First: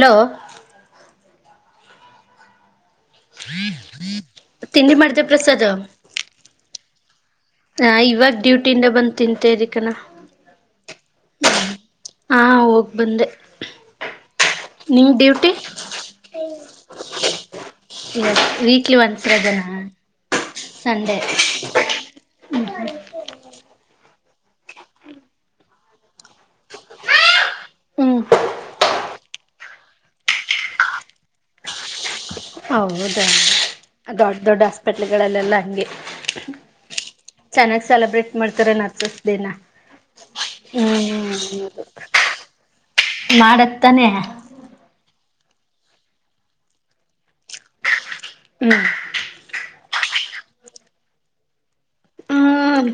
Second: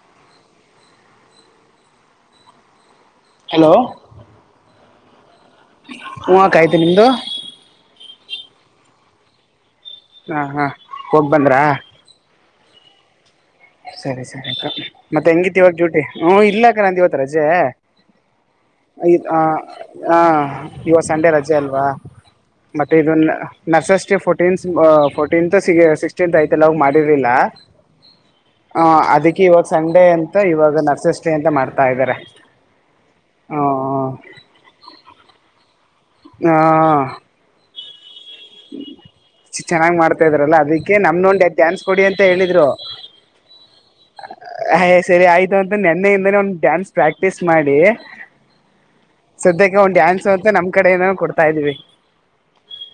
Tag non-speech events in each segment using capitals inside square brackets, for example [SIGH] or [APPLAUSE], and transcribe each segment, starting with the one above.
Hello. Hello. ತಿಂಡಿ ಮಾಡ್ದ ಪ್ರಸಾದ. [UNINTELLIGIBLE] ಹ ಇವಾಗ ಡ್ಯೂಟಿಯಿಂದ ಬಂದ ತಿಂತೇರಿ ಕಣ. ಹಾ ಹಾ ಹೋಗ ಬಂದ್ರ. ಹಾ ಹೋಗ್ ಬಂದೆ. ಸರಿ ಸರಿ ನಿಮ್ ಮತ್ತೆ ಡ್ಯೂಟಿ ಹೆಂಗಿತ್ ಇವಾಗ ಡ್ಯೂಟಿ ಹ್ಮ ಇಲ್ಲಾಕ ನಂದ ಇವತ್ ರಜೆ. ವೀಕ್ಲಿ ಇ ಒನ್ಸ್ ಹ ರಜೆನಾ ಹಾ ಇವಾಗ ಸಂಡೇ ಸಂಡೆ ರಜೆ ಅಲ್ವಾ. ಮತ್ತೆ ಇದ ನರ್ಸಸ್ ಫೋಟ ಫೋರ್ಟೀನ್ತ್ ಸಿಕ್ಟೀತ್ ಯತಿಲ್ಲ ಅವ್ ಮಾಡಿರ್ಲಿಲ್ಲ. ಹ ಅದಕ್ಕೆ ಇವಾಗ ಸಂಡೇ ಅಂತ ಇವಾಗ ನರ್ಸಸ್ ಡೇ ಅಂತ ಮಾಡ್ತಾ ಇದ್ದಾರೆ. ಹೌದ ದೊಡ್ ದೊಡ್ಡ ಹಾಸ್ಪೆಟ್ಲ್ ಗಳಲ್ಲೆಲ್ಲಾ ಹಂಗೆ. ಹ. ಚೆನ್ನಾಗ್ ಸೆಲೆಬ್ರೇಟ್ ಮಾಡ್ತಾರೆ ನರ್ಸಸ್ ಡೇ ನಾ ಚೆನ್ನಾಗ್ ಮಾಡ್ತಾ ಇದ್ರಲ್ಲ ಅದಕ್ಕೆ ಹ್ಮ್. ನಮ್ದೊಂದ್ ಡ್ಯಾನ್ಸ್ ಕೊಡಿ ಅಂತ ಮಾಡದ ತಾನೆ. ಹಯ ಸರಿ ಆಯ್ತು ಅಂತ ನೆನ್ನೆಯಿಂದಾನೇ ಒಂದು ಡ್ಯಾನ್ಸ್ ಪ್ರಾಕ್ಟೀಸ್ ಮಾಡಿ. ಹ್ಮ. ಈಗ ಒಂದ ಡ್ಯಾನ್ಸ್ ಅಂತ ನಮ್ಮ ಕಡೆ ಏನನು ಕೊಡ್ತಾ ಇದ್ದೀವಿ. ಹ್ಮ್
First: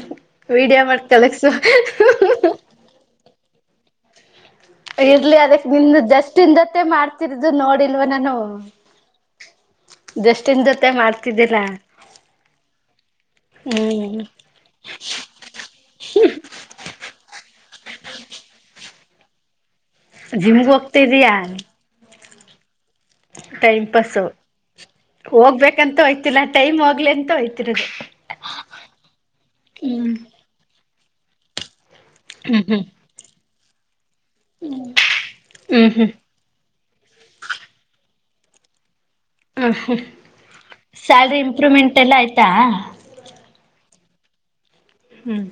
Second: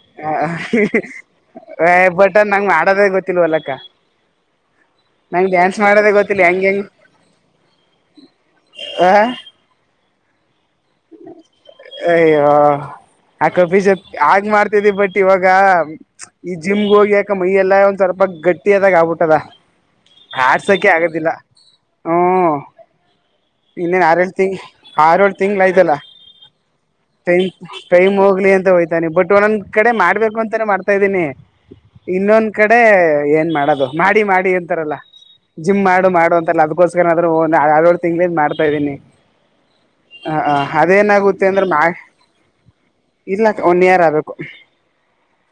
ವಿಡಿಯೋ ಮಾಡ್ ಕಲಕ್ಸು ಹ ಬಟ ನಂಗ್ ಮಾಡೋದೇ ಗೊತ್ತಿಲ್ವಲ್ಲ. [INAUDIBLE] ಇರ್ಲಿ ಅದಕ್ ನಿನ್ ಜಸ್ಟ್ ಹೆಂಗ ಇಿಂದತ್ತೇ ಹೆಂಗ್ ಮಾಡ್ತಿರು ನೋಡಿಲ್ವ ನಾನು. ಹಾ. ಮಾಡ್ತಿದ್ದೀರಾ. ಅಯ್ಯೋ. ಅಕ ಬೀಜತ್ ಹ್ಮ್ ಆಗ್ ಮಾಡ್ತಿದ ಬಟ್ ಇವಾಗ ಈ ಜಿಮ್ಗೆ ಹೋಗಿ ಯಾಕ ಮೈಯ ಎಲ್ಲಾ ಒಂದ್ ಸ್ವಲ್ಪ. ಗಟ್ಟಿಯದಾಗ ಆಗ್ಬಿಟ್ಟದ ಜಿಮ್ಗೆ ಆಡ್ಸೋಕೆ ಆಗದಿಲ್ಲ ಹೋಗ್ತಿದೀಯಾ ಹ್ಮ್. ಟೈಮ್ ಇನ್ನೇ ಆರೆ ಎಳ ತಿಂಗ ಆರೆಳ ತಿಂಗಳ ಆಯ್ ಎಂತ ಹಯ್ಲ್ಲ. ಟೈಮ್ ಟೈಮ್ ಹೋಗ್ಲಿ ಅಂತ ಹೋಯ್ತಾನೆ ಬಟ್ ಒಂದೊಂದ್ ಕಡೆ ಹ್ಮ್ ಮಾಡ್ಬೇಕು ಅಂತಾನೇ ಮಾಡ್ತ ಇದೀನಿ ಇನ್ನೊಂದ್ ಹ್ಮ್ ಕಡೆ ಹ್ಮ್ ಏನ್ ಮಾಡದ ಮಾಡಿ ಮಾಡಿ ಅಂತಾರಲ್ಲ ಜಿಮ್ ಹ್ಮ್ ಮಾಡು ಹ್ಮ್ ಮಾಡು ಅಂತಲ್ಲ ಅದ್ಕೋಸ್ಕರನಾದ್ರೂ ತಿಂಗಳ ಮಾಡ್ತಾ ಇದ್ದೀನಿ ಹ್ಮ್ ಹ್ಮ್ ಸ್ಯಾಲ್ರಿ ಅದೇನಾಗುತ್ತೆ ಅಂದ್ರೆ ನಾ [UNINTELLIGIBLE] [UNINTELLIGIBLE] ಹ್ಮ್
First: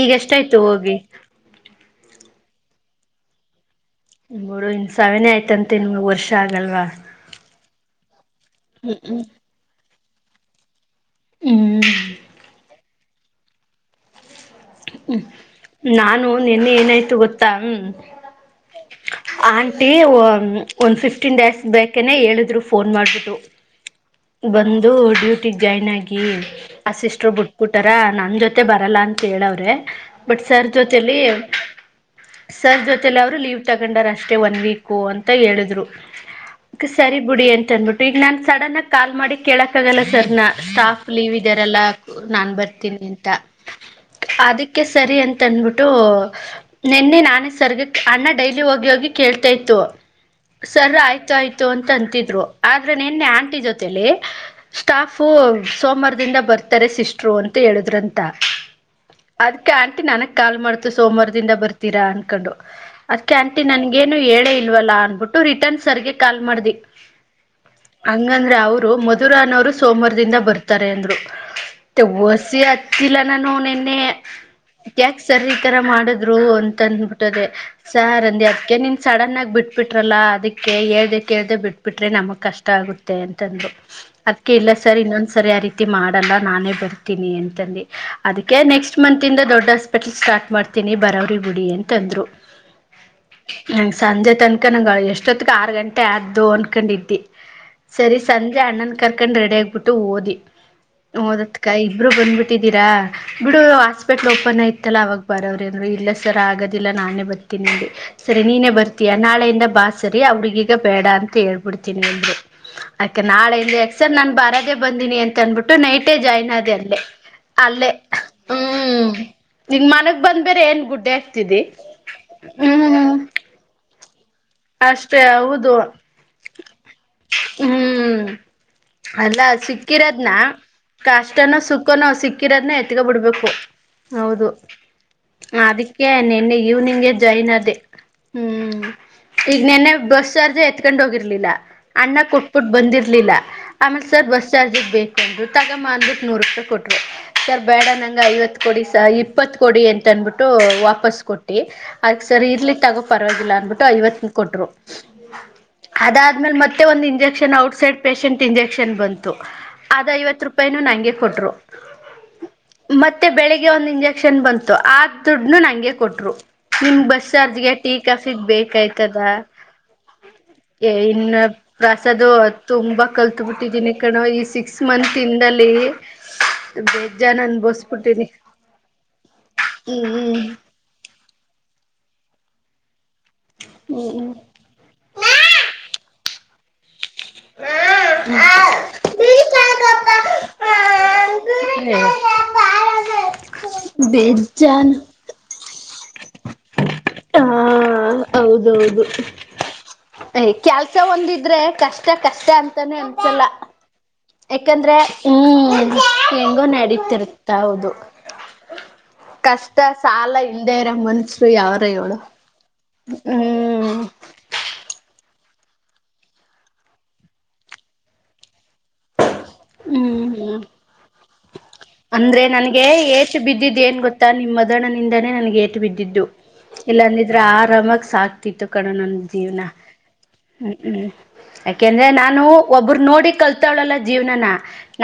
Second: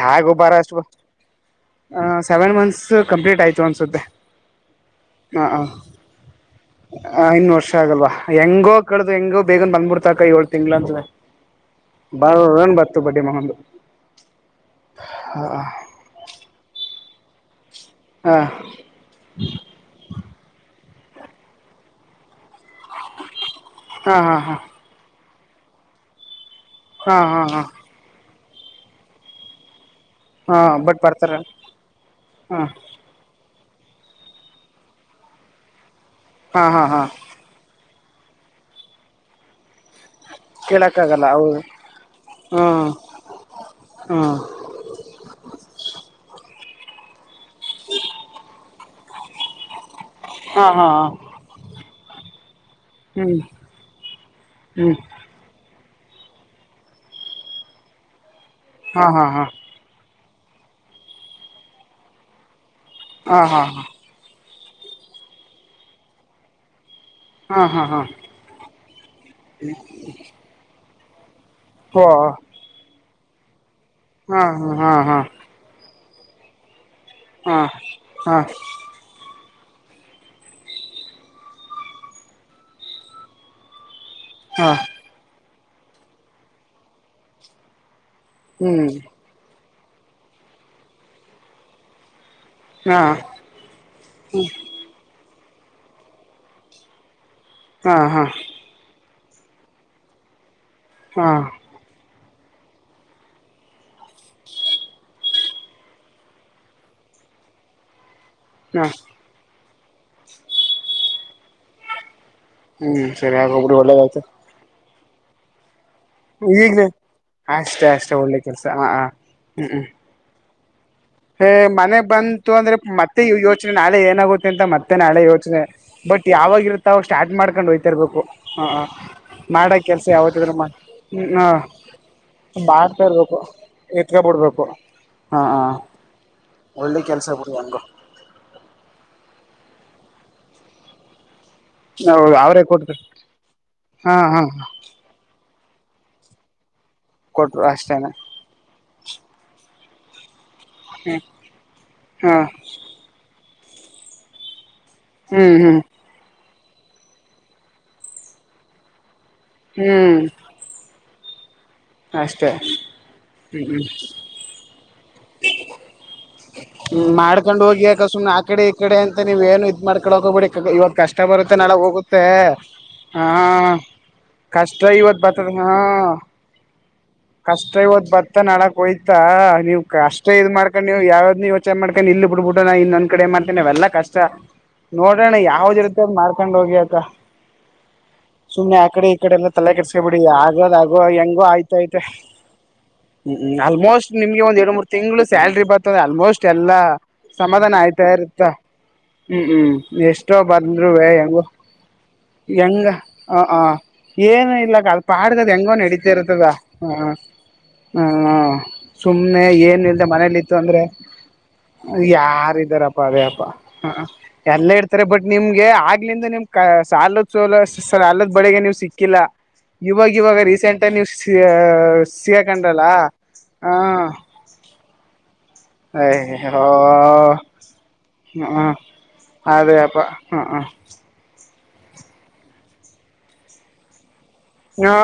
ಈಗ ಎಷ್ಟಾಯ್ತು ಹೋಗಿ ಸೆವೆನ್ ಮಂತ್ಸ್ ಕಂಪ್ಲೀಟ್ ಆಯ್ತು ಅನ್ಸ್ ಬೋಡು ಇನ್ ಸಾವನೆೇ ಆಯ್ತಂತೆ ನೀಮ ವರ್ಷ ಆಗಲ್ವಾ. ಷ್ಟ ಆಗಲ್ವಾ ಹೆಂಗೋ ಕಳ್ದ ಹೆಂಗೋ ಬೇಗನ್ ಬಂದ್ಬಿಡ್ತಾಕ ಏಳ್ ತಿಂಗ್ ಅಂದ್ರೆ. ಹ್ಮ್ [UNINTELLIGIBLE] ಹ್ಮ ನಾನು ನಿನ್ನೆ ಏನಾಯ್ತು ಗೊತ್ತಾ ಹ್ಮ್. ಹ ಆಂಟಿ ಒಂದ್ ಫಿಫ್ಟೀನ್ ಡೇಸ್ ಬೇಕೇನೆ ಹೇಳಿದ್ರು. ಫೋನ್ ಮಾಡ್ಬಿಟ್ಟು ಹಾ ಹಾ ಹಾ ಬಂದು ಡ್ಯೂಟಿ ಜಾಯ್ನ್ ಆಗಿ. ಆ ಹಾ ಸಿಸ್ಟರು ಹಾ ಹಾ ಬಿಟ್ಬುಟಾರ ನನ್ ಜೊತೆ ಬರಲ್ಲ ಅಂತ ಹೇಳವ್ರೆ. ಬಟ್ ಹಾ ಸರ್ ಬಟ್ ಜೊತಲಿ ಬರ್ತಾರ ಸರ್ ಜೊತಲಿ ಅವರು ಲೀವ್ ಲೀವ್ ತಗೊಂಡ ಅಷ್ಟೆ ಒನ್ ವೀಕ ಅಂತ ಹೇಳಿದ್ರು ಹಾ ಹಾ ಹಾ ಹಾ ಸರಿ ಬಿಡಿ ಅಂತ ಅಂದಬಿಟ್ಟ ಈಗ ನಾನ್ ಸಡನ್ ಆ ಕಾಲ್ ಮಾಡಿ ಕೇಳಕ್ ಯಾಗಲ್ಲ ಸರ್ ನ ಸ್ಟಾಫ್ ಕೇಳಕ್ಕಾಗಲ್ಲ ಲೀವ್ ಹೌದು ಇದಾರೆಲ್ಲ ನಾನ್ ಬರ್ತೀನಿ ಅಂತ ಹಾ ಅದಕ್ಕೆ ಸರಿ ಅಂತನ್ಬಿಟ್ಟು ನೆನ್ನೆ ನಾನೇ ಸರ್ಗ ಅಣ್ಣ ಡೈಲಿ ಹೋಗಿ ಹೋಗಿ ಕೇಳ್ತಾ ಇತ್ತು ಹಾ ಹಾ ಹಾ ಸರ ಹಾ ಆಯ್ತು ಆಯ್ತು ಅಂತ ಅಂತಿದ್ರು ಆದ್ರೆ ನಿನ್ನೆ ಹ್ಮ್ ಆಂಟಿ ಜೊತೆ ಹ್ಮ್ ಸ್ಟಾಫು ಸೋಮವಾರದಿಂದ ಬರ್ತಾರೆ ಸಿಸ್ಟರು ಅಂತ ಹೇಳುದ್ರಂತ ಹಾ ಹಾ ಹಾ ಅದಕ್ಕೆ ಆಂಟಿ ನನಗ್ ಕಾಲ್ ಮಾಡ್ತು ಸೋಮವಾರದಿಂದ ಬರ್ತೀರಾ ಅನ್ಕೊಂಡು ಅದ್ಕ ಆಂಟಿ ಹಾ ಹಾ ನನ್ಗೇನು ಹೇಳೇ ಇಲ್ವಲ್ಲಾ ಅನ್ಬಿಟ್ಟು ರಿಟರ್ನ್ ಸರ್ಗೆ ಕಾಲ್ ಮಾಡ್ದಿ ಹಾ ಹಾ ಹಾ ರು ಮಧುರನೋರು ಸೋಮವಾರದಿಂದ ಬರ್ತಾರೆ ಅಂದ್ರು ಓ ವಸಿ ಹತ್ತಿಲ್ಲ ನಿನ್ನೆ ಹಾ ಹಾ ಹಾ ಸ ತರ ಮಾಡ ರು ಅಂತ ಅಂದಬಿಟ್ಟದೆ ಹಾ ಸರ್ ಹಾ ಅಂದ ಅದಕ ನೀನ್ ಸಡನ್ ಆಗಿ ಬಿಟ್ಟ ಬಿಬಿಟ್ರಲ್ಲಾ ಅದಕ್ಕೆ ಹೇಳ್್ದಕ್ಕೆೇೇಳ್ದ ಬಿಟ್ಬಿಟ್ರೆ ನಮಗ್ ಕಷ್ಟ ಆಗುತ್ತೆ ಅಂತಂದು ಅದಕ್ಕೆ ಹಾ ಇಲ್ಲ ಸರ್ ಇನ್ನೊಂದ್ ಸರಿ ಆ ರೀತಿ ಮಾಡಲ್ಲ ನಾನೇ ಬರ್ತೀನಿ ಅಂತಂದು ಅದಕ್ಕೆ ಹ್ಮ್ ನೆಕ್ಸ್ಟ್ ಮಂತ್ ಇಂದ ದೊಡ್ಡ ಹಾಸ್ಪಿಟಲ್ ಸ್ಟಾರ್ಟ್ ಮಾಡ್ತೀನಿ ಬರಾವ್ರಿ ಗುಡಿ ಅಂತಂದ್ರು ಹಾ ನ ಸಂಜೆ ತನಕ ನಂಗ ಎಷ್ಟು ಇಷ್ಟೊತ್ತ ಆರು ಗಂಟೆ ಆದು ಅನ್ಕೊಂಡಿದ್ದಿ ಹಾ ಸರಿ ಹಾ ಸಂಜೆ ಅಣ್ಣನ್ ಕರ್ಕಂಡ್ ರೆಡಿ ಆಗಬಿಟ್ಟು ಓದಿ ಹಾ ಓದತ್ಕ ಇಬ್ಬರು ಬಂದ್ಬಿಟ್ಟು ಿದ್ದೀರಾ ಬಿಡು ಹಾಸ್ಪೆಟ್ಲ್ ಓಪನ್ ಯತಲ್ಲ ಅವಾಗ ಬರವ್ರೇಂದ್ರು ಇಲ್ಲ ಸರ್ ಆಗೋದಿಲ್ಲ ನಾನೇ ಬರ್ ತಿಿನಡಿ ಸರಿ ನೀನೇ ಹಾ ಬರ್ತೀಯಾ ನಾಳೆಯಿಂದ ಬಾ ಸರಿ ಅವ್ರಿಗೀಗ ಬೇಡ ಅಂತ ಹೇಳ್ಬಿಡ್ತೀನಿ ಎಲ್ರು ಹ್ಮ್ ಅಕೆ ಸರಿ ಆಗೋಗ್ಬಿಡಿ ನಾಳೆಯಿಂದ ಎಕ್ಸರ್ ಒಳ್ಳೇದಾಯ್ತು ನಾನ್ ಬರದೇ ಬಂದೀಿನಿ ಅಂತ ಅನ್ಬಿಟ್ಟು ನೈಟೇ ಜಾಯಿನ್ ಅ ಈಗ್ಲೇ ಅಲ್ಲೇ ಅಷ್ಟೇ ಅಲ್ಲೇ ಅಷ್ಟೇ ಒಳ್ಳೆ ಕೆಲ್ಸ ಹ ಹ ಹ್ಮ್ ನಿ ಮನ ಬಂದ ನ್ ಗುಡ್ ಹ ಮನೆಗ್ ಬಂತು ಅಂದ್ರೆ ಮತ್ತೆ ಯೋಚನೆ ನಾಳೆ ಏನಾಗುತ್ತೆ ಅಂತ ಮತ್ತೆನೆಾಳೆ ಅಷ್ಟೇ ಯೋಚನೆ ಹೌದು ಬಟ್ ಯಾವಾಗರುತ್ತ ಅವ ಸ್ಟಾರ್ಟ್ ಮಾಡ್ಕೊಂಡು ಹೋಯ್ತ ಇರ್ಬೇಕು ಹ್ಮ್ ಹ ಮಾಡ ಕೆಲ್ಸ ಯಾವತ್ತಿದ್ರರು ಕಾಷ್ಟನ ಸುಖ ನೋವು ಸಿಕ್ಕಿರೋದನ್ನ ಎತ್ಗೋ ಇರ್ಬೇಕು ಬಿಡ್ಬೇಕು ಎತ್ಕ ಹೌದು ಬಿಡ್ಬೇಕು ಹಾ ಹ ಅದಕ್ಕೆ ನಿನ್ನೆ ಈವ್ನಿಂಗೇ ಜಾಯಿನ್ ಅದೇ ಹ್ಮ್ ಈಗ ನಿನ್ನೆ ಬಸ್ ಚಾರ್ಜ್ ಎತ್ಕೊಂಡ್ ಹೋಗಿರ್ಲಿಲ್ಲ ಅಣ್ಣ ಹೌದು ಅವ್ರೇ ಕೊಟ್ಬಿಟ್ಟು ಕೊಟ್ರು ಬಂದಿರ್ಲಿಲ್ಲ ಆಮೇ ಹಾ ಸರ್ ಹಾ ಬಸ್ ಚಾರ್ಜಸ್ ಬೇಕುಂದ್ರು ತಗೊ ಅಂದ್ಬಿಟ್ಟು ನೂರು ರೂಪಾಯಿ ಕೊಟ್ಟ್ರರು ಸರ್ ಕೊಟ್ರು ಬೇಡ ಅಷ್ಟೇನೆ ನಂಗೆ ಐವತ್ತು ಕ ಕೊಡಿ ಸ ಇಪ್ಪತ್ತು ಕೊಡಿ ಅಂತಂದ್ಬಿಟ್ಟು ಬಿಟ್ಟು ವಾಪಸ್ು ಕೊಟ್ಟು ಅದಕ್ಕೆ ಹಾ ಸರಿ ಇರ್ಲಿಕ್ಕೆಗೋ ಪರವಾಗಿಲ್ಲ ಅಂದ್ಬಿಟ್ಟು ಐವತ್ತ ಕೊಟ್ರು ಹ್ಮ್ ಹ್ಮ್ ಅದಾದ್ಮೇಲೆ ಮತ್ತೆ ಒಂದು ಇಂಜೆಕ್ಷನ್ ಔಟ್ಸೈಡ್ ಪೇಶಷೆಂಟ್ ಇಂಜೆಕ್ಷನ್ ಬಂತು ಅದ್ ಹ್ಮ್ ಐವತ್ ರೂಪಾಯಿನ ನಂಗೆ ಕೊಟ್ರು ಅಷ್ಟೇ ಮತ್ತೆ ಬೆಳಿಗ್ಗೆ ಒಂದ ಇಂಜೆಕ್ಷನ್ ಬಂತು ದುಡ್ ನಂಗೆ ಕೊಟ್ರು ನಿಮ್ ಬಸ್ ಮಾಡ್ಕೊಂಡ್ ಚಾರ್ಜ್ಗೆ ಹೋಗಿಕ ಸುಮ್ನೆ ಆ ಟೀಕಾಫಿಕ್ ಕಡೆ ಈ ಬೇಕಾಯು ಕಡೆ ತದ ಅಂತ ನೀವ್ ಏನು ಇದ್ ಮಾಡ್ಕೊಳಕ್ ಹೋಗ್ಬೇಡಿ ಇವತ್ ಕಷ್ಟ ಇನ್ನು ಬರುತ್ತೆ ನಾಳೆ ಹೋಗುತ್ತೆ ಪ್ರಸದು ತುಂಬಾ ಹಾ ಕಲ್ತ್ ಬಿಟ್ಟಿದ್ದೀನಿ ಈ ಸಿಕ್ಸ್ ಕಷ್ಟ ಮಂತ್ ಇವತ್ ಬರ್ತದ ಇಂದಲ್ಲಿ ಹಾ ಬೇಜಾನ್ ಕಷ್ಟ ಓದ್ ಅನ್ಭವಸ್ಬಿಟ್ಟಿನಿ ಬತಾ ನಾಳಕ್ ಹೋಯ್ತಾ ನೀವ್ ಅಷ್ಟೇ ಹ್ಮ್ ಇದ್ ಮಾಡ್ಕೊಂಡ್ ನೀವು ಯಾವ್ದ ನೀ ಯೋಚನೆ ಮಾಡ್ಕ ಇಲ್ಲಿ ಬಿಡ್ಬಿಟ್ಟ ನ ಇನ್ನೊಂದ ಕಡೆ ಮಾಡ್ತೇನೆ ಅವೆಲ್ಲ ಕಷ್ಟ ನೋಡೋಣ ಯಾವ್ದ್ ರೀತಿ ಹಕೊಂಡ್ ಹೋಗಿ ಅಕ್ಕ ಹ್ಮ್ ಸುಮ್ನೆ ಆ ಕಡೆ ಈ ಕಡೆ ಎಲ್ಲ ತಲೆ ಕೆಡಸ್ಕೊ ಬಿಡಿ ಆಗದ್ ಆ ಹ ಹೆಂಗೋ ಆಯ್ತ ಹ ್ಮ ಆಲ್ಮೋಸ್ಟ್ ನಿಮ್ಗೆ ಒಂದ ಎರಡ್ ಮೂರ್ ತಿಂಗಳು ಸ್ಯಾಲ್ರಿ ಬರ್ಂದ್ರೆ ಆಲ್ಮೋಸ್ಟ್ ಎಲ್ಲಾ ಹಾ ಸಮಾಧಾನ ಆಯ್ತಾ ಇರುತ್ತ ಹೌದೌದು ಹ್ಮ್ ಹ್ಮ್ ಎಷ್ಟೋ ಬಂದ್ೂ ಕೆಲ್ಸ ವೇ ಹೆಂಗೋ ಒಂದಿದ್ರೆ ಕಷ್ಟ ಕಷ್ಟ ಹೆಂಗ ಅಂತಾನೆ ಅನ್ಸಲ್ಲ ಹ ಆ ಏನು ಇಲ್ಲಕ್ಕ ಅದ ಪಾಡ್ಗದ ಹೆಂಗೋ ನಡೀತಿ ಇರ್ತದ ನಡತಿರ್ತ ಹೌದು ಸುಮ್ಮನೆ ಕಷ್ಟ ಏನ್ ಇಲ್ದೆ ಸಾಲ ಮನೇಲಿ ಇತ್ತು ಇಲ್ದೇ ಅಂದ್ರೆ ಇರೋ ಮನುಷ್ಯರು ಯಾವ್ರ ಹೇಳು ಯಾರ್ದಾರಪ್ಪ ಅದೇಪ್ಪಾ ಹ್ಮ್ ಎಲ್ಲ ಇರ್ತಾರೆ ಬಟ್ ನಿಮ್ಗೆ ಆಗ್ಲಿಂದ ನಿಮ್ ಕ ಸಾಲದ ಸೋಲ ಸಾಲದ ಬಳಿಗೆ ನೀವ ಸಿಕ್ಕಿಲ್ಲ ಇವಾಗ ಇವಾಗ ಹ್ಮ್ ರೀಸೆಂಟಲ್ಲಿ ನೀವ ಸಿ ಅಂದ್ರೆ ನನ್ಗೆ ಏಟ್ಟ ಹಾ ಬಿದ್ದಿದ್ದ ಏನ್ ಗೊತ್ತಾ ನಿಮ ಮದುಣ್ಣನಿಂದನೇ ನನ್ಗೆ ಏಟ್ಟ ಬಿದ್ದಿದ್ದು ಅಯ್ಯೋ ಇಲ್ಲ ಅಂದಿದ್ರೆ ಆರಾಮಾಗ ಹ್ಮ ಸಾಕ್ತಿತ್ತು ಕಣೂ ನಂದ ಜೀವ್ನ ಅದೇಪ್ಪ ಹ್ಮ ಹ್ಮ್ ಹ್ಮ ಹ್ಮ್ ಯಾಕೆಂದ್ರೆ ನಾನು ಒಬ್ಬರ ನೋಡಿ ಕಲ್ತವ್ಳಲ್ಲ ಜೀವನನ್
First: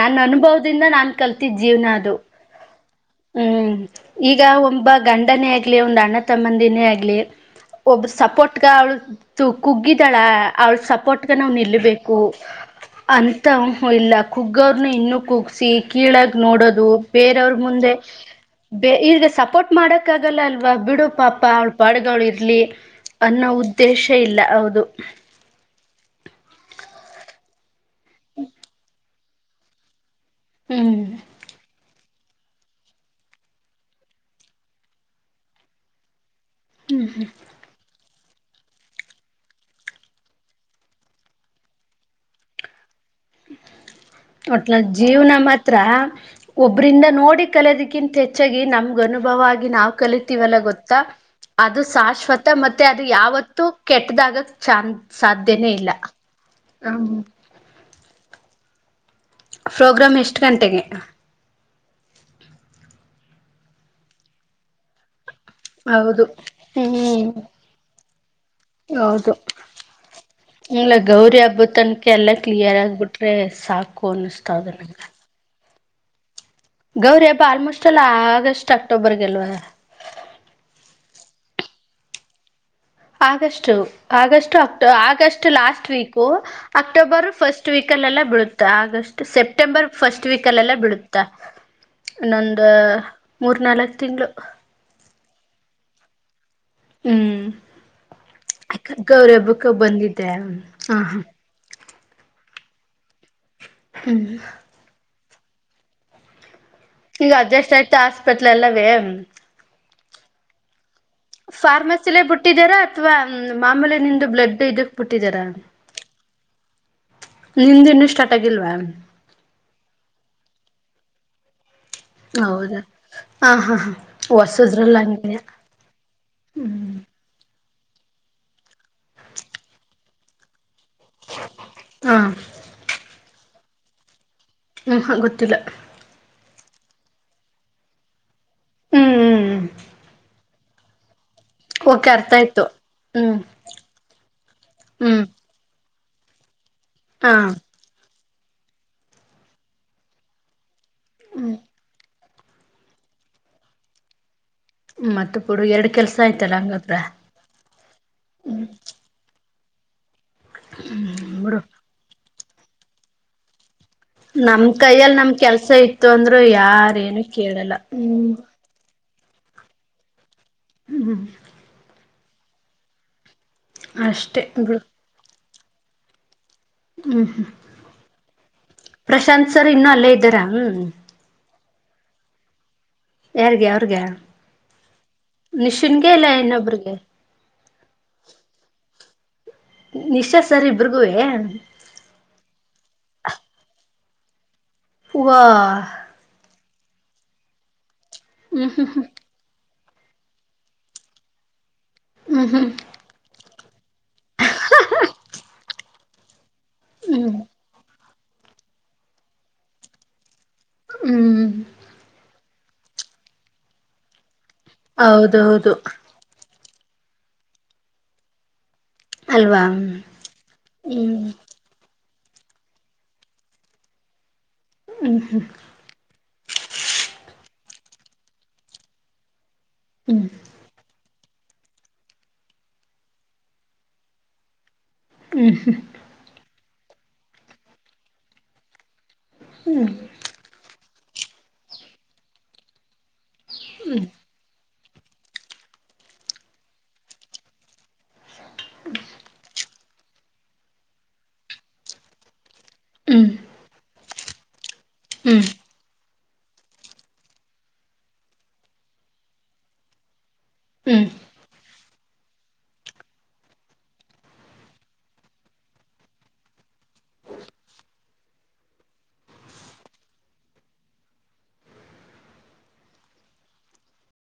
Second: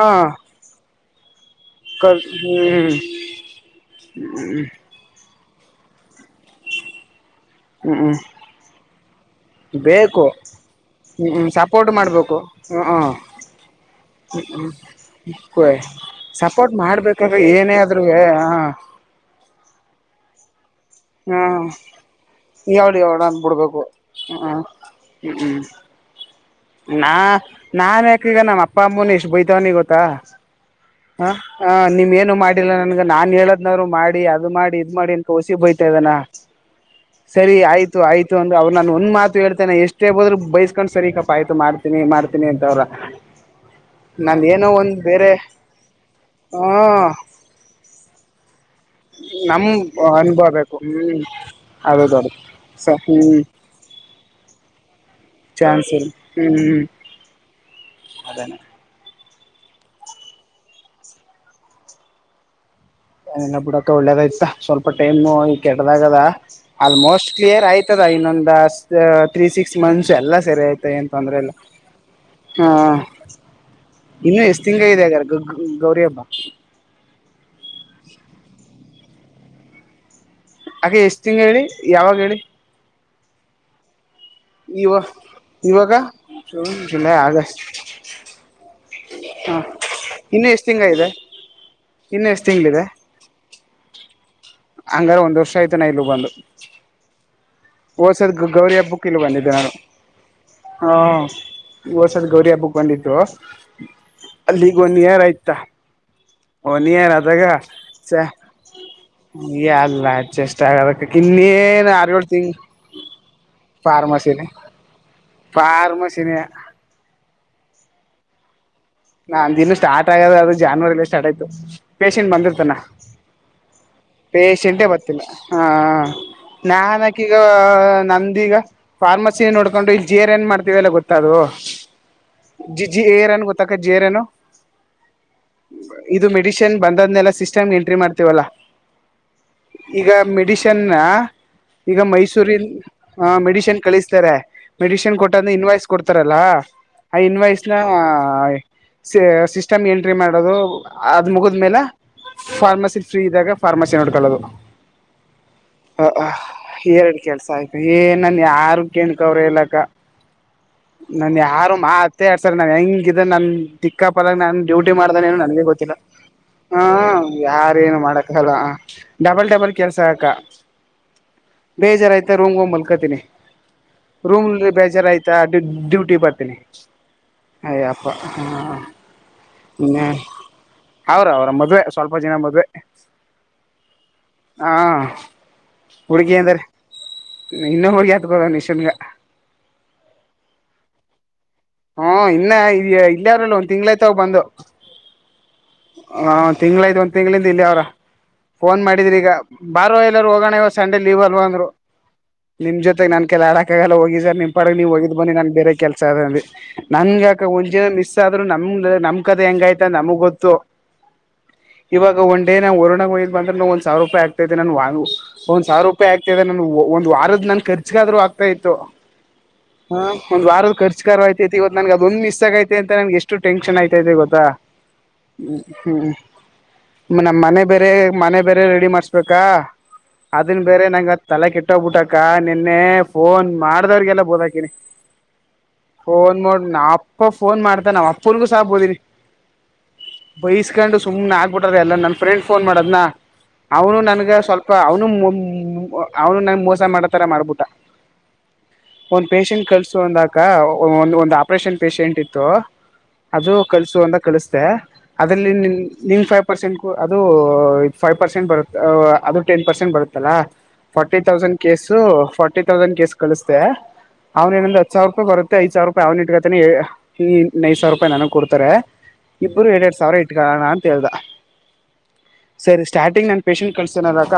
ನನ್ ಅನುಭವದಿಂದ ನಾನ್ ಕಲ್ತಿದ ಜೀವನ ಅದು ಕರ್ ಹ್ಮ್ ಹ್ಮ್ ಈಗ ಒಬ್ಬ ಗಂ ಗಂಡನೇ ಆಗ್ಲಿ ಒಂದ್ ಅಣ್ಣ ತಮ್ಮಂದಿನೇ ಆಗ್ಲಿ ಹ್ಮ್ ಒಬ್ರ ಹ್ಮ್ ಸಪೋರ್ಟ್ಗ ಅವಳು ಕುಗ್ಗಿದಾಳ ಬೇಕು ಅವಳ ಹ್ಮ್ ಸಪೋರ್ಟ್ಗ ಹ್ಮ್ ನಾವ್ ಸಪೋರ್ಟ್ ನಿಲ್ಲಬೇಕು ಮಾಡ್ಬೇಕು ಹ್ಮ ಹ್ಮ ಅಂತ ಇಲ್ಲ ಕುಗ್ ಕುಗ್ಗವ್ರನ್ನ ಇನ್ನು ಕುಗ್ಸಿ ಕೀಳಾಗ ಸಪೋರ್ಟ್ ನೋಡೋದು ಮಾಡ್ಬೇಕಾದ್ರೆ ಬೇರೆಯವ್ರ ಏನೇ ಮುಂದೆ ಆದ್ರುವೆ ಹ ಇಲ್ಲ ಸಪೋರ್ಟ್ ಮಾಡಕ ಹ್ಮ ಇರ್ಲಿ ನೀವು ಅವರೀಗ ಯೌಡಾ ಅಂದ ಅನ್ನೋ ಬಿಡ್ಬೇಕು ಉದ್ದೇಶ ಹ್ಮ ಇಲ್ಲ ಹ್ಮ ಹೌದು ಹ್ಮ್ ಹ್ಮ್ ಹ್ಮ ನಾ ನಾನ್ ಯಾಕ ಈಗ ನಮ್ಮ ಅಪ್ಪ ಅಮ್ಮನ ಇಷ್ಟ ಬಯತವನಿ ಗೊತ್ತಾ ಹ್ಮ್ ಹ ಹ ನಿಮಗ ಏನ್ ಏನು ಮಾಡಿಲ್ಲ ನನ್ಗ ನಾನ್ ಹೇಳದ್ನವ್ರು ಮಾಡಿ ಅದ ಮಾಡಿ ಇದ್ ಮಾಡಿ ಅನ್ ವಸಿ ಬೈಯತ ಇದಾನ ಸರಿ ಆಯ್ತು ಆಯ್ತು ಅಂದ್ರೆ ಅವ್ರು ನಾನು ಒಂದ್ ಮಾತು ಹೇಳ್ತೇನೆ ಎಷ್ಟೇ ಬೈದ್ರರು ಬೈಸ್ಕೊಂಡ್ ಸರಿ ಕ ಪ್ಪ ಆಯ್ತು ಮಾಡ್ತೀನಿ ಮಾಡ್ತೀನಿ ಅಂತವ್ರ ಒಟನ್ನಲ್ಲ ಜೀವ್ನ ಮಾತ್ರ ಹ ಒಬ್ರಿಂದ ನೋಡಿ ಕಲೋದಕ್ಕಿಂತ ಹೆಚ್ಚಾಗಿ ನಮ ಅನುಭವ ನಮ್ ಆಗಿ ನಾವ್ ಅನುಭವ ಕಲಿತೀವಲ್ಲ ಬೇಕು ಗೊತ್ತಾ ಹ್ಮ್ ಅದು ಶಾಶ್ವತ ಮತ್ತೆ ಸ ಅದು ಹ್ಮ್ ಯಾವತ್ತು ಕೆ ಕೆಟ್ಟದಾಗ ಚಾನ್ನ ಚಾನ್ಸೆ ಇಲ್ಲ ಹ್ಮ್ ಹ್ಮ್ ಪ್ರೋಗ್ರಾಮ್ ಎಷ್ಟ ಗಂಟೆಗೆ ಏನಿಲ್ಲ ಬಿಡಕ ಒಳ್ಳೇದಾಯ್ತ ಸ್ವಲ್ಪ ಟೈಮು ಕೆಟ್ಟದಾಗದ ಹೌದು ಹ್ಮ್ ಆಲ್ಮೋಸ್ಟ್ ಕ್ಲಿಯರ್ ಆಯ್ತದ ಇನ್ನೊಂದು ಹೌದು ತ್ರೀ ಸಿಕ್ಸ್ ಮಂತ್ಸ್ ಎಲ್ಲ ಸರಿ ಆಯ್ತಾ ಇಲ್ಲ ಏನ್ ತೊಂದ್ರೆ ಗೌರಿ ಇಲ್ಲ ಹಬ್ಬದ ತನಕ ಎಲ್ಲ ಹ ಕ್ಲಿಯರ್ ಆಗ್ಬಿಟ್ರೆ ಸಾಕು ಇನ್ನು ಅನ್ನಿಸ್ತಾ ಎಷ್ಟ ತಿಂಗಳ ನಂಗೆ ಇದೆ ಗ ಗ್ಗ ಹ್ಮ್ ಗೌರಿ ಹಬ್ಬಾ ಗೌರಿ ಹಬ್ಬ ಆಲ್ಮೋಸ್ಟ್ ಎಲ್ಲ ಆಗಸ್ಟ್ ಅಕ್ಟೋಬರ್ಗೆಲ್ವಾ ಅಕ್ಕ ಎಷ್ಟ್ ತಿಂಗಳ ಹೇಳಿ ಯಾವಾಗ ಹೇಳಿ ಆಗಷ್ಟು ಆಗಸ್ಟ್ ಅಕ್ಟ ಇವ ಆಗಸ್ಟ್ ಲಾಸ್ಟ್ ಇವಾಗ week June July October August first ವೀಕಲ್ಲೆಲ್ಲ ಬೀಳುತ್ತ ಆಗಸ್ಟ್ ಹ ಸೆಪ್ಟೆಂಬರ್ ಫಸ್ಟ್ ವೀಕ್ ಇನ್ನು ಎಷ್ಟ್ ಅಲ್ಲೆಲ್ಲ ತಿಂಗ ಇದೆ ಬಿಡುತ್ತಾ ಇನ್ನು ಎಷ್ಟ್ ಇನ್ನೊಂದು ತಿಂಗಳಿದೆ ಮೂರ್ ನಾಲ್ಕ್ ತಿಂಗಳು ಹಂಗಾರ ಒಂದ್ ವರ್ಷ ಆಯ್ತು ನಾ ಇಲ್ಲಗ ಬಂದು ಹ್ಮ್ ಓದಸರಿ ಗೌರಿ ಹಬ್ಬಕ್ಕ ಇಲ್ಲಿ ಗೌರಿ ಬಂದಿದ್ದೆ ನಾನು ಹಬ್ಬಕ್ಕೆ ಬಂದಿದ್ದೆ ಹ ಹ ಹ್ಮ್ ಓದಸರಿ ಗೌರಿ ಹಬ್ಬಕ್ ತಗೋಂಡಿದ್ದು ಅಲ್ಲಿಗ ಒನ್ನಿಯರಯ್ತಾ ಈಗ ಓನೀರದಾಗ ಅಡ್ಜಸ್ಟ್ ಆಯ್ತಾ ಚೇ ಹಾಸ್ಪಿಟ್ಲ್ ಎಲ್ಲವೇ ಅಲ್ಲ ಅಡ್ಜಸ್ಟ್ ಆಗದಕ್ಕ ಇನೇನ ಆರು ಫಾರ್ಮಸಿಲೇ ಏಳ ತಿಂಗಳ ಬಿಟ್ಟಿದಾರ ಅಥವಾ ಮಾಮೂಲಿ ನಿಂದು ಫಾರ್ಮಾಸಿನೇ ಬ್ಲಡ್ ಇದಕ್ ಬಿಟ್ಟಿದಾರ ಫಾರ್ಮ ಅಮಾಸೀನೆ ನಿಮ್ದು ಇನ್ನು ಸ್ಟಾರ್ಟ್ ಆಗಿಲ್ವಾ ನಾಂದ ಇನ್ನು ಸ್ಟಾರ್ಟ್ ಆಗದ ಅದು ಜನ್ವರಿಲಿ ಸ್ಟಾರ್ಟ್ ಆಯ್ತು ಪೇಶೆಂಟ್ ಬಂದಿರ್ತಾನ ಹೌದಾ ಹ ಹಾ ಹಾ ಪೇಶೆಂಟೇ ಹೊಸದ್ರಲ್ಲ ಬರ್ತಿಲ್ಲ ಹಂಗೆ ಹ ನಾನಕೀಗ ನಂದೀಗ ಫಾರ್ಮಸಿ ನೋಡ್ಕೊಂಡು ಈಗ ಜೇರ್ ಏನ್ ಮಾಡ್ ವಲ್ಲ ಗೊತ್ತದು ಹ ಜಿ ಜಿ ಏರನ್ ಗೊತ್ತಕ ಜೀರೇನು ಹ್ಮ್ ಹ ಗೊತ್ತಿಲ್ಲ ನ್ ಬಂದ್ ಸಿಸ್ಟಮ್ ಎಂಟ್ರಿ ಮಾಡ್ತೀವಲ್ಲ ಹ್ಮ್ ಹ್ಮ್ ಈಗ ಮೆಡಿಶನ್ ಈಗ ಓಕೆ ಅರ್ಥ ಆಯ್ತು ಮೈಸೂರಿನ ಹಾ ಹ್ಮ್ ಮೆಡಿಶನ್ ಕಳಿಸ್ತಾರೆ ಮೆಡಿಶನ್ ಹ್ಮ್ ಕೊಟ್ಟಂದ್ರೆ ಇನ್ ವಯಸ್ ಕೊಡ್ತಾರಲ್ಲ ಹಾ ಇನ್ ವಯಸನ ಸಿಸ್ಟಮ್ ಎಂಟ್ರಿ ಮಾಡೋದು ಅದ್ ಮುಗದ ಮೇಲೆ ಫಾರ್ಮಸಿ ಫ್ರೀ ಇದ್ದಾಗ ಫಾರ್ಮಸಿ ನೋಡ್ಕೊಳ್ಳದು ಮತ್ತೆ ಬಿಡು ಎರಡು ಕೆಲ್ಸ ಹ ಆಯ್ತಲ್ಲ ಹಂಗಾದ್ರ ಎರಡು ಕೆಲ್ಸ ಆಯ್ತು ಏ ನನ್ ಯಾರು ಕೇಣಕ ಅವ್ರ ಇಲ್ಲ ನನ್ ಬಿಡು ಯಾರು ಮಾತ್ತೆ ಆಡ್ಸಲ್ಲ ನಾ ಹೆಂಗಿದಿನ್ ನನ್ ದಿಕ್ಕಾಪಲಗಿ ನಾನ್ ನಮ್ ಡ್ಯೂಟಿ ಕೈಯಲ್ಲಿ ಮಾಡ್ದಾನ ನಮ್ ಏನು ನನ್ಗೆ ಕೆಲ್ಸ ಗೊತ್ತಿಲ್ಲ ಇತ್ತು ಅಂದ್ರು ಹ ಯಾರೇನು ಕೇಳಲ್ಲ ಯಾರೇನು ಹ್ಮ್ ಮಾಡಕಗಲ್ಲ ಡಬಲ್ ಡಬಲ್ ಕೆಲಸ ಅಕ್ಕ ಹ್ಮ್ ಹ್ಮ್ ಬೇಜಾರಾಯ್ತಾ ರೂಮ್ ಹೋಗ್ ಮಲ್ಕತೀನಿ ಅಷ್ಟೇ ರೂಮ್ ಬೇಜಾರ ಆಯ್ತಾ ಡೂ ಡ್ಯೂಟಿಗೆ ಬರ್ತೀನಿ ಹ್ಮ ಹ್ಮ ಅಯ್ಯಪ್ಪ ಹ ಅಲ್ಲೇ ಇದ್ದಾರಾ ಹ್ಮ್ ಅವ್ರ ಅವ್ರ ಮದ್ವೆ ಸ್ವಲ್ಪ ಜನ ಮದ್ವೆ ಯಾರ್ಗೆ ಅವ್ರಗೆಯ ಹಾ ನಿಶುನ್ಗೆ ಇಲ್ಲ ಇನ್ನೊಬ್ಬ್ರಿಗೆ ಇನ್ನು ಹೋಗಿ ಅತ್ಕದ ನಿಶನ್ಗ ನಿಶಾ ಸರ್ ಇಬ್ಬರುಗುವೆ ಇತ್ತಗ್ ಬಂದು ವಾ ತಿಂಗಳ ಐತು ಒಂದು ತಿಂಗಳಿಂದ ಇಲ್ಲೆ ಅವ್ರ ಹ್ಮ್ ಫೋನ್ ಹ್ಮ್ ಮಾಡಿದ್ರಿ ಈಗ ಬಾರೊ ಎಲ್ಲಾರ ಹೋಗೋಣ ಸಂಡೆ ಲೀವ್ ಅಲ್ವಾ ಅಂದ್ರು ಹ್ಮ್ ನಿಮ್ ಜೊತೆಗೆ ನನ್ ಕೈಲಿ ಆಡಕ್ ಲ್ಲ ಹೋಗಿ ಸರ್ ನಿಂಪಾಡ್ಗ್ ನೀವು ಹೋಗಿದ್ ಬನ್ನಿ ನನ್ ಬೇರೆ ಕೆಲಸ ಅದ ಅಂದಿ ನಂಗ್ ಹ್ಮ್ ಯಾಕೋ [UNINTELLIGIBLE] ಆದ್ರೂ ನಮ್ದ ನಮ್ ಕದ ಹೆಂಗಾಯ್ತ ನಮಗ್ ಗೊತ್ತು ಹ್ಮ್ ಏ ನಾ ವರುಣ ಹೋಗಿದ್ ಬಂದ್ರ ನು ಒಂದ್ ಸಾವಿರ ರೂಪಾಯಿ ಆಗ್ತಾಯಿತೇ ನನ್ [UNINTELLIGIBLE] ಒಂದ್ ಹೌದೌದು ಸಾವಿರ ರೂಪಾಯಿ ಆಗ್ತಿದೆ ಒಂದು ವಾರದ್ ನನ್ ಖರ್ಚಗಾದೂ ಆಗ್ತಾ ಇತ್ತು ಅಲ್ವಾ ಹ್ಮ್ ಒಂದ್ ವಾರದ ಖರ್ಚಗರು ಆಯ್ತ ನಂಗ್ ಅದೊಂದು ಮಿಸ ಆಗೈತೆ ಅಂತ ನನ್ಗೆ ಎಷ್ಟುಟೆನ್ ಆಯತೈತೆ ಗೊತ್ತ ಹ್ಮ್ ಹ್ಮ್ ಹ್ಮ್ ನಮ್ ಮನೆ ಎ ಬೇರೆ ಮನೆ ಬೇರೆ ರೆಡಿ ಮಾಡ್ಸಬೇಕಾ ಹ್ಮ್ ಹ್ಮ್ ಅದನ್ ಬೇರೆ ನಂಗ ತಲೆ ಕೆಟ್ಟೋಗ್ಬಿಟ್ಟಕ್ಕ ನಿನ್ನೆ ಫೋನ್ ಮಾಡ್ದವ್ರಿಗೆಲ್ಲ ಬೂದಾಕಿನಿ ಹ್ಮ ಹ್ಮ್ ಫೋನ್ ಮಾಡೋ ನಾ ಅಪ್ಪ ಫೋನ್ ಮಾಡ್ತಾ ನಾವ್ ಅಪ್ಪನಿಗೂ ಸಹ ಬೋದಿನಿ ಹ್ಮ್ ಹ್ಮ್ ಬೈಸ್ಕೊಂಡು ಸುಮ್ನೆ ಆಗ್ಬಿಟ್ರ ಎಲ್ಲ ನನ್ ಫ್ರೆಂಡ್ ಫೋನ್ ಮಾಡದ್ನ ಹ್ಮ್ ಅವನು ನನ್ಗ ಸ್ವಲ್ಪ ಅವನು ಅವನು ನನ್ ಮೋಸ ಮಾಡತರ ಮಾಡ್ಬುಟ್ಟಾ ಒಂದ್ ಪಷೆಂಟ್ ಕಲ್ಸು ಅಂದಕ ಒ ಒಂದ್ ಆಪರೇಷನ್ ಪೇಶಷೆಂಟ್ ಇತ್ತು ಹ್ಮ್ ಅದು ಕಲ್ಸ ಅಂದ ಕಳಿಸ್ದೆ ಹ್ಮ್ ಅದ್ರಲ್ಲಿ ನಿನ್ ನಿನ್ ನಿಂಗೆ ಫೈವ್ ಪರ್ಸೆಂಟ್ಗೂ ಅದು ಫೈವ್ ಪರ್ಸೆಂಟ್ ಬರುತ್ತೆ ಅದು ಟೆನ್ ಪರ್ಸೆಂಟ್ ಬರುತ್ತಲ್ಲ ಹ್ಮ್ forty thousand case forty thousand case ಕಳಿಸ್ದೆ ಅವ್ನ ಏನಂದಂದು ಹತ್ತು ಸಾವಿರ ರೂಪಾಯಿ ಬರುತ್ತೆ ಐದ್ ಸಾವಿರ ರೂಪಾಯಿ ಅವ್ನ ಇಟ್ಕತಾನೆ ಈ ಇನ್ನೈದು ಸಾವಿರ ರೂಪಾಯಿ ನನಗ್ ಕೊಡ್ತಾರೆ ಇಬ್ರು ಎಡ್ ಎಡ್ ಸಾವಿರ ಇಟ್ಕಾಲನ ಅಂತ ಹೇಳ್ದ ಸರಿ ಸ್ಟಾರ್ಟಿಂಗ್ ನಾನ್ ಪೇಷಂಟ್ ಕಳ್ಸ್ತೀನಲ್ಲ ಅಕ್ಕ ಅವ್ರ್